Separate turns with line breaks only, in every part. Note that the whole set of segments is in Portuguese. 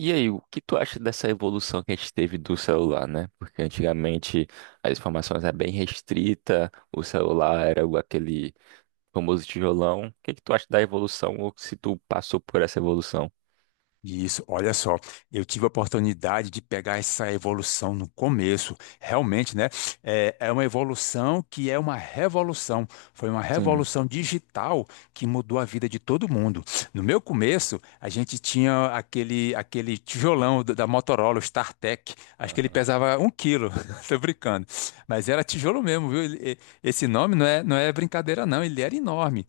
E aí, o que tu acha dessa evolução que a gente teve do celular, né? Porque antigamente as informações eram bem restrita, o celular era aquele famoso tijolão. O que que tu acha da evolução ou se tu passou por essa evolução?
Isso, olha só, eu tive a oportunidade de pegar essa evolução no começo, realmente, né? É uma evolução que é uma revolução. Foi uma
Sim.
revolução digital que mudou a vida de todo mundo. No meu começo, a gente tinha aquele tijolão da Motorola, o StarTech, acho que ele
Aham.
pesava um quilo, tô brincando, mas era tijolo mesmo, viu? Esse nome não é brincadeira, não, ele era enorme.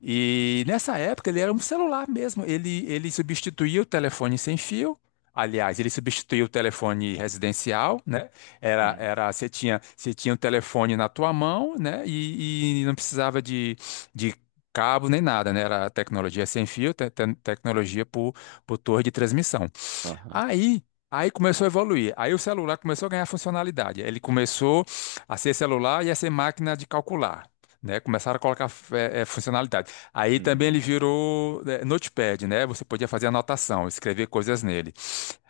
E nessa época ele era um celular mesmo. Ele substituía o telefone sem fio. Aliás, ele substituía o telefone residencial, né?
Hum,
Você tinha o telefone na tua mão, né? E não precisava de cabo nem nada, né? Era tecnologia sem fio, tecnologia por torre de transmissão.
aham.
Aí, aí começou a evoluir. Aí o celular começou a ganhar funcionalidade. Ele começou a ser celular e a ser máquina de calcular. Né, começaram a colocar funcionalidade. Aí também ele
Hum,
virou Notepad, né? Você podia fazer anotação, escrever coisas nele.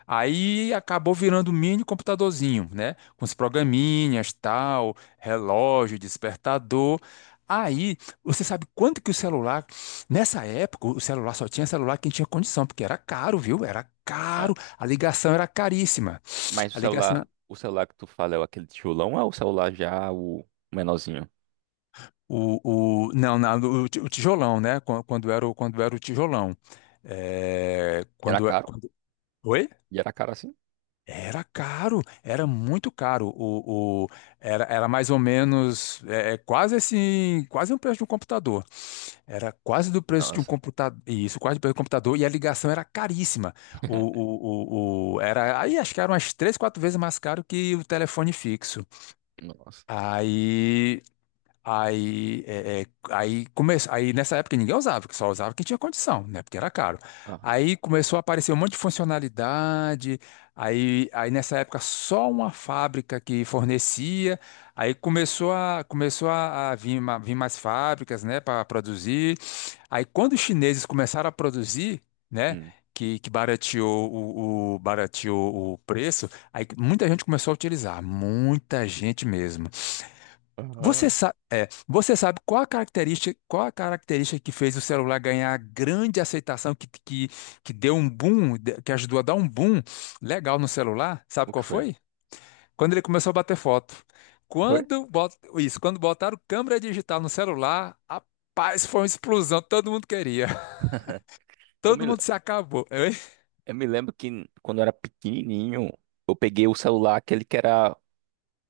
Aí acabou virando um mini computadorzinho, né? Com os programinhas, tal, relógio, despertador. Aí, você sabe quanto que o celular, nessa época, o celular só tinha celular quem tinha condição, porque era caro, viu? Era
é.
caro. A ligação era caríssima.
Mas o
A ligação,
celular, o celular que tu fala é o aquele tijolão ou é o celular já o menorzinho?
não, o tijolão, né? Quando era o tijolão. É,
Era
quando,
caro?
quando, Oi?
E era caro assim?
Era caro, era muito caro. Era mais ou menos, é quase assim, quase o preço de um computador. Era quase do preço de um
Nossa.
computador. Isso, quase do preço do computador. E a ligação era caríssima. Aí acho que era umas três, quatro vezes mais caro que o telefone fixo.
Nossa.
Aí Aí, é, é, aí, come... aí nessa época ninguém usava, porque só usava quem tinha condição, né? Porque era caro.
Aham.
Aí começou a aparecer um monte de funcionalidade. Aí nessa época só uma fábrica que fornecia. Aí começou a vir mais fábricas, né, para produzir. Aí quando os chineses começaram a produzir, né,
Hum.
que barateou o preço, aí muita gente começou a utilizar, muita gente mesmo. Você
Aham.
sabe, é, você sabe qual a característica que fez o celular ganhar grande aceitação, que ajudou a dar um boom legal no celular? Sabe
O que
qual
foi?
foi? Quando ele começou a bater foto.
Foi?
Isso, quando botaram câmera digital no celular, rapaz, foi uma explosão, todo mundo queria.
Eu me
Todo mundo se acabou. Hein?
Eu me lembro que quando eu era pequenininho, eu peguei o celular, aquele que era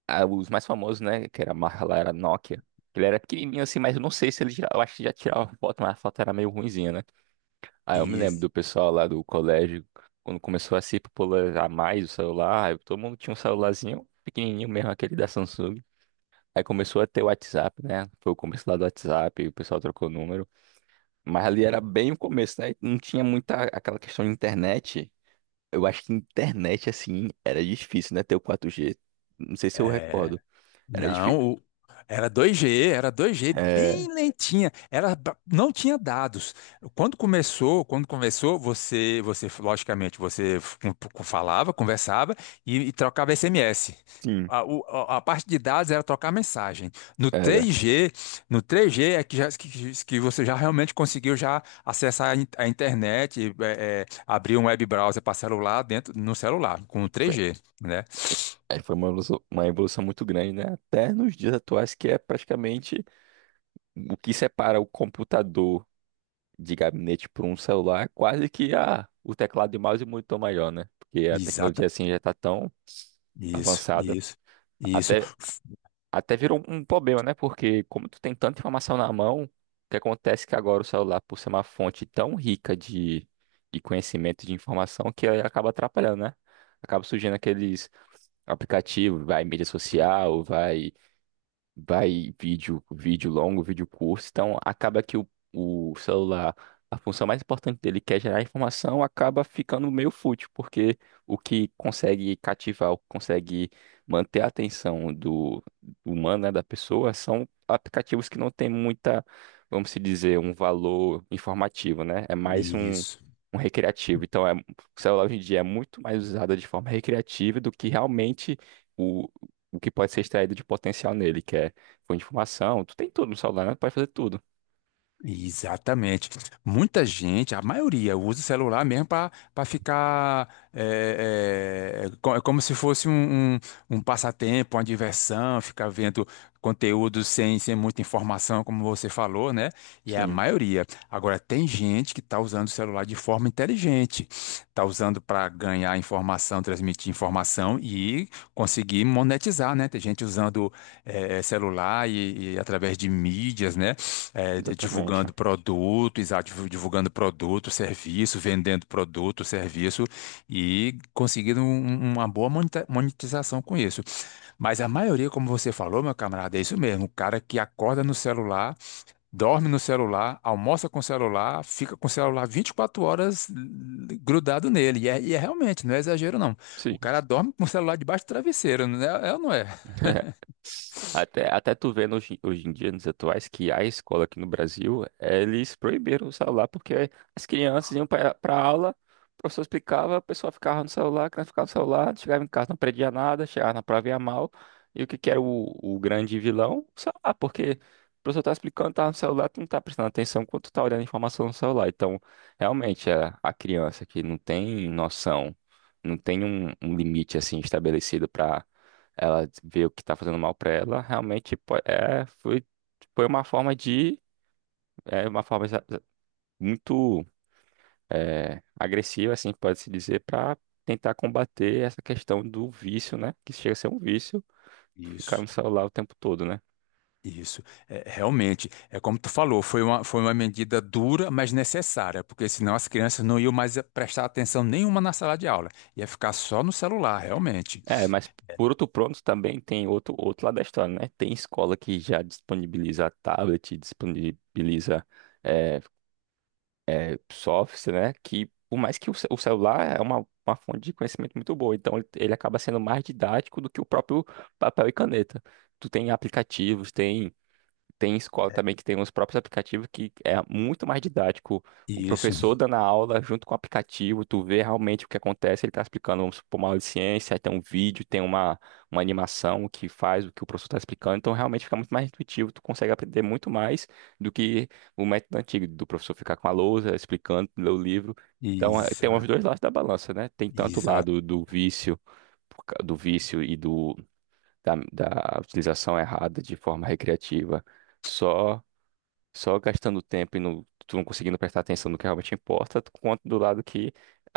os mais famosos, né? Que era a marca lá, era Nokia. Ele era pequenininho assim, mas eu não sei se ele já, eu acho que já tirava foto, mas a foto era meio ruinzinha, né? Aí eu me lembro
Isso.
do pessoal lá do colégio, quando começou a se popularizar mais o celular, aí todo mundo tinha um celularzinho pequenininho mesmo, aquele da Samsung. Aí começou a ter o WhatsApp, né? Foi o começo lá do WhatsApp, o pessoal trocou o número. Mas ali era bem o começo, né? Não tinha muita aquela questão de internet. Eu acho que internet, assim, era difícil, né? Ter o 4G. Não sei se eu recordo. Era difícil.
Não, era 2G era 2G
É,
bem lentinha. Não tinha dados. Quando começou, você logicamente, você f- com- falava, conversava e trocava SMS.
sim,
A parte de dados era trocar mensagem. No
era.
três g no três g é que você já realmente conseguiu já acessar a internet, abrir um web browser para celular dentro no celular com o
Foi,
3G, né?
aí foi uma evolução muito grande, né? Até nos dias atuais, que é praticamente o que separa o computador de gabinete por um celular, é quase que o teclado e o mouse e o monitor maior, né? Porque a
Exatamente.
tecnologia, assim, já está tão
Isso,
avançada.
isso, isso,
até Até virou um problema, né? Porque como tu tem tanta informação na mão, o que acontece é que agora o celular, por ser uma fonte tão rica de conhecimento, de informação, que aí acaba atrapalhando, né? Acaba surgindo aqueles aplicativos, vai mídia social, vai vídeo, vídeo longo, vídeo curto. Então, acaba que o celular, a função mais importante dele, que é gerar informação, acaba ficando meio fútil, porque o que consegue cativar, o que consegue manter a atenção do humano, né, da pessoa, são aplicativos que não têm muita, vamos se dizer, um valor informativo, né? É mais um.
isso.
Um recreativo. Então, é, o celular hoje em dia é muito mais usado de forma recreativa do que realmente o que pode ser extraído de potencial nele, que é fonte de informação, tu tem tudo no celular, né? Tu pode fazer tudo.
Exatamente. Muita gente, a maioria, usa o celular mesmo para ficar. É como se fosse um, um passatempo, uma diversão, ficar vendo conteúdo sem muita informação, como você falou, né? E é a
Sim,
maioria. Agora, tem gente que está usando o celular de forma inteligente, está usando para ganhar informação, transmitir informação e conseguir monetizar, né? Tem gente usando celular e através de mídias, né?
exatamente.
Divulgando produto, exato, divulgando produto, serviço, vendendo produto, serviço e conseguindo uma boa monetização com isso. Mas a maioria, como você falou, meu camarada, é isso mesmo, o cara que acorda no celular, dorme no celular, almoça com o celular, fica com o celular 24 horas grudado nele. E é realmente, não é exagero não. O
Sim.
cara dorme com o celular debaixo do travesseiro, não é, é ou não é?
Até, até tu vê hoje, hoje em dia, nos atuais, que a escola aqui no Brasil, eles proibiram o celular, porque as crianças iam para a aula, o professor explicava, a pessoa ficava no celular, a criança ficava no celular, chegava em casa, não aprendia nada, chegava na prova ia mal. E o que que era o grande vilão? O celular, porque o professor tá explicando, tá no celular, tu não tá prestando atenção quando tu tá olhando a informação no celular. Então, realmente, a criança que não tem noção, não tem um limite, assim, estabelecido para ela vê o que tá fazendo mal pra ela, realmente é, foi, foi uma forma de, é, uma forma muito é, agressiva, assim, pode-se dizer, pra tentar combater essa questão do vício, né? Que chega a ser um vício, ficar
Isso.
no celular o tempo todo, né?
Isso, é, realmente, é como tu falou, foi uma medida dura, mas necessária, porque senão as crianças não iam mais prestar atenção nenhuma na sala de aula, ia ficar só no celular, realmente.
É, mas por outro pronto também tem outro, outro lado da história, né? Tem escola que já disponibiliza tablet, disponibiliza é, é, softwares, né? Que por mais que o celular é uma fonte de conhecimento muito boa, então ele acaba sendo mais didático do que o próprio papel e caneta. Tu tem aplicativos, tem. Tem escola também que tem os próprios aplicativos que é muito mais didático. O
Isso,
professor dando a aula junto com o aplicativo, tu vê realmente o que acontece, ele está explicando, vamos supor, uma aula de ciência, aí tem um vídeo, tem uma animação que faz o que o professor está explicando, então realmente fica muito mais intuitivo, tu consegue aprender muito mais do que o método antigo, do professor ficar com a lousa, explicando, ler o livro. Então, eh, tem os dois lados da balança, né? Tem tanto o
exa-
lado do vício, do vício e do da utilização errada de forma recreativa, só só gastando tempo e não, tu não conseguindo prestar atenção no que realmente importa, quanto do lado que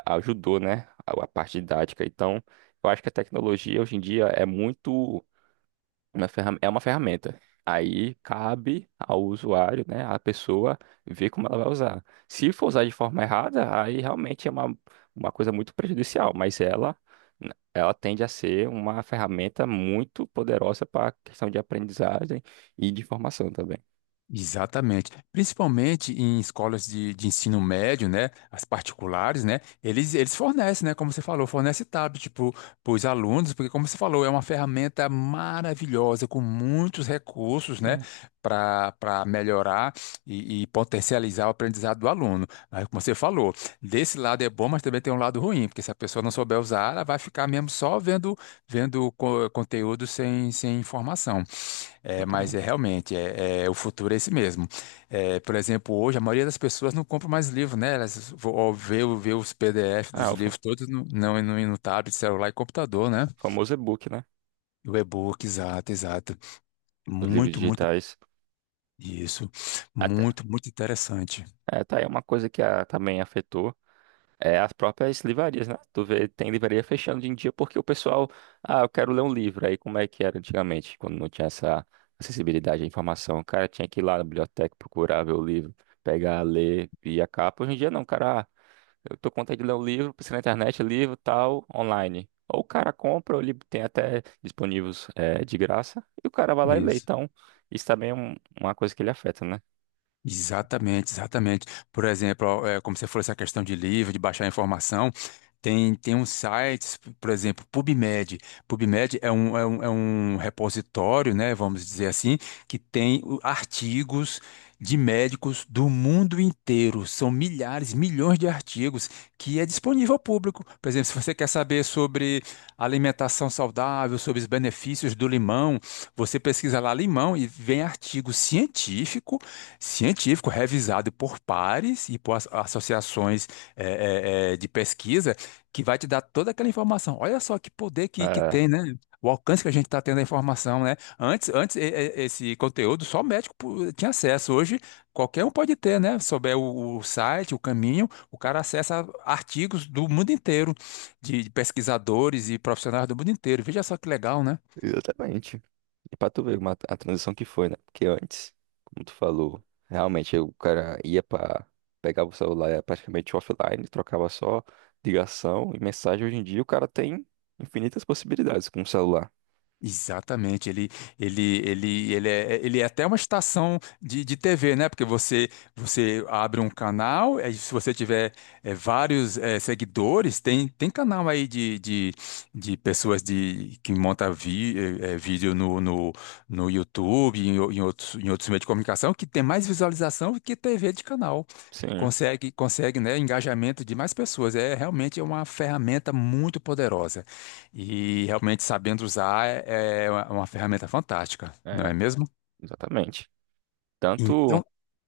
ajudou, né, a parte didática. Então, eu acho que a tecnologia hoje em dia é muito é uma ferramenta. Aí cabe ao usuário, né, a pessoa ver como ela vai usar. Se for usar de forma errada, aí realmente é uma coisa muito prejudicial, mas ela né, ela tende a ser uma ferramenta muito poderosa para a questão de aprendizagem e de formação também.
Exatamente. Principalmente em escolas de ensino médio, né? As particulares, né? Eles fornecem, né? Como você falou, fornece tablet tipo, para os alunos, porque, como você falou, é uma ferramenta maravilhosa, com muitos recursos, né?
Sim,
Para melhorar e potencializar o aprendizado do aluno. Aí, como você falou, desse lado é bom, mas também tem um lado ruim, porque se a pessoa não souber usar, ela vai ficar mesmo só vendo, conteúdo sem informação. É, mas é
exatamente.
realmente, o futuro é esse mesmo. É, por exemplo, hoje a maioria das pessoas não compra mais livro, né? Ó, vê os PDF
Ah,
dos livros todos não, no tablet, celular e computador, né?
o famoso e-book, né?
O e-book, exato, exato.
Os livros
Muito, muito,
digitais.
isso.
Até.
Muito, muito interessante.
É, tá aí uma coisa que também afetou. É, as próprias livrarias, né? Tu vê, tem livraria fechando hoje em dia porque o pessoal, ah, eu quero ler um livro. Aí como é que era antigamente, quando não tinha essa acessibilidade à informação? O cara tinha que ir lá na biblioteca procurar ver o livro, pegar, ler e a capa. Hoje em dia não, o cara, ah, eu tô com vontade de ler um livro, precisa na internet, livro, tal, online. Ou o cara compra, ou ele tem até disponíveis de graça, e o cara vai lá e lê.
Isso.
Então, isso também é uma coisa que ele afeta, né?
Exatamente, exatamente. Por exemplo, ó, como você falou, essa questão de livro, de baixar informação, tem uns sites, por exemplo, PubMed. PubMed é um repositório, né, vamos dizer assim, que tem artigos de médicos do mundo inteiro. São milhares, milhões de artigos que é disponível ao público. Por exemplo, se você quer saber sobre alimentação saudável, sobre os benefícios do limão, você pesquisa lá limão e vem artigo científico revisado por pares e por associações de pesquisa que vai te dar toda aquela informação. Olha só que poder que
É.
tem, né? O alcance que a gente está tendo da informação, né? Antes esse conteúdo só médico tinha acesso. Hoje qualquer um pode ter, né? Souber o site, o caminho, o cara acessa artigos do mundo inteiro, de pesquisadores e profissionais do mundo inteiro. Veja só que legal, né?
Exatamente. E pra tu ver uma, a transição que foi, né? Porque antes, como tu falou, realmente o cara ia pra. Pegava o celular, era praticamente offline, trocava só ligação e mensagem. Hoje em dia o cara tem infinitas possibilidades com o celular.
Exatamente, ele é até uma estação de TV, né? Porque você abre um canal, aí se você tiver vários seguidores, tem canal aí de pessoas que montam vídeo no YouTube, em outros meios de comunicação, que tem mais visualização do que TV de canal.
Sim,
Consegue, né, engajamento de mais pessoas. É realmente é uma ferramenta muito poderosa. E realmente sabendo usar é uma ferramenta fantástica, não é
é,
mesmo?
exatamente. Tanto,
Então,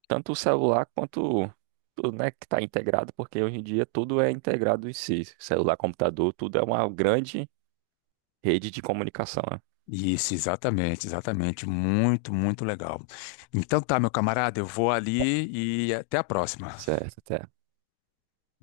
tanto o celular quanto tudo, né, que está integrado, porque hoje em dia tudo é integrado em si. Celular, computador, tudo é uma grande rede de comunicação, né?
isso, exatamente, exatamente. Muito, muito legal. Então tá, meu camarada, eu vou ali e até a próxima.
Certo, até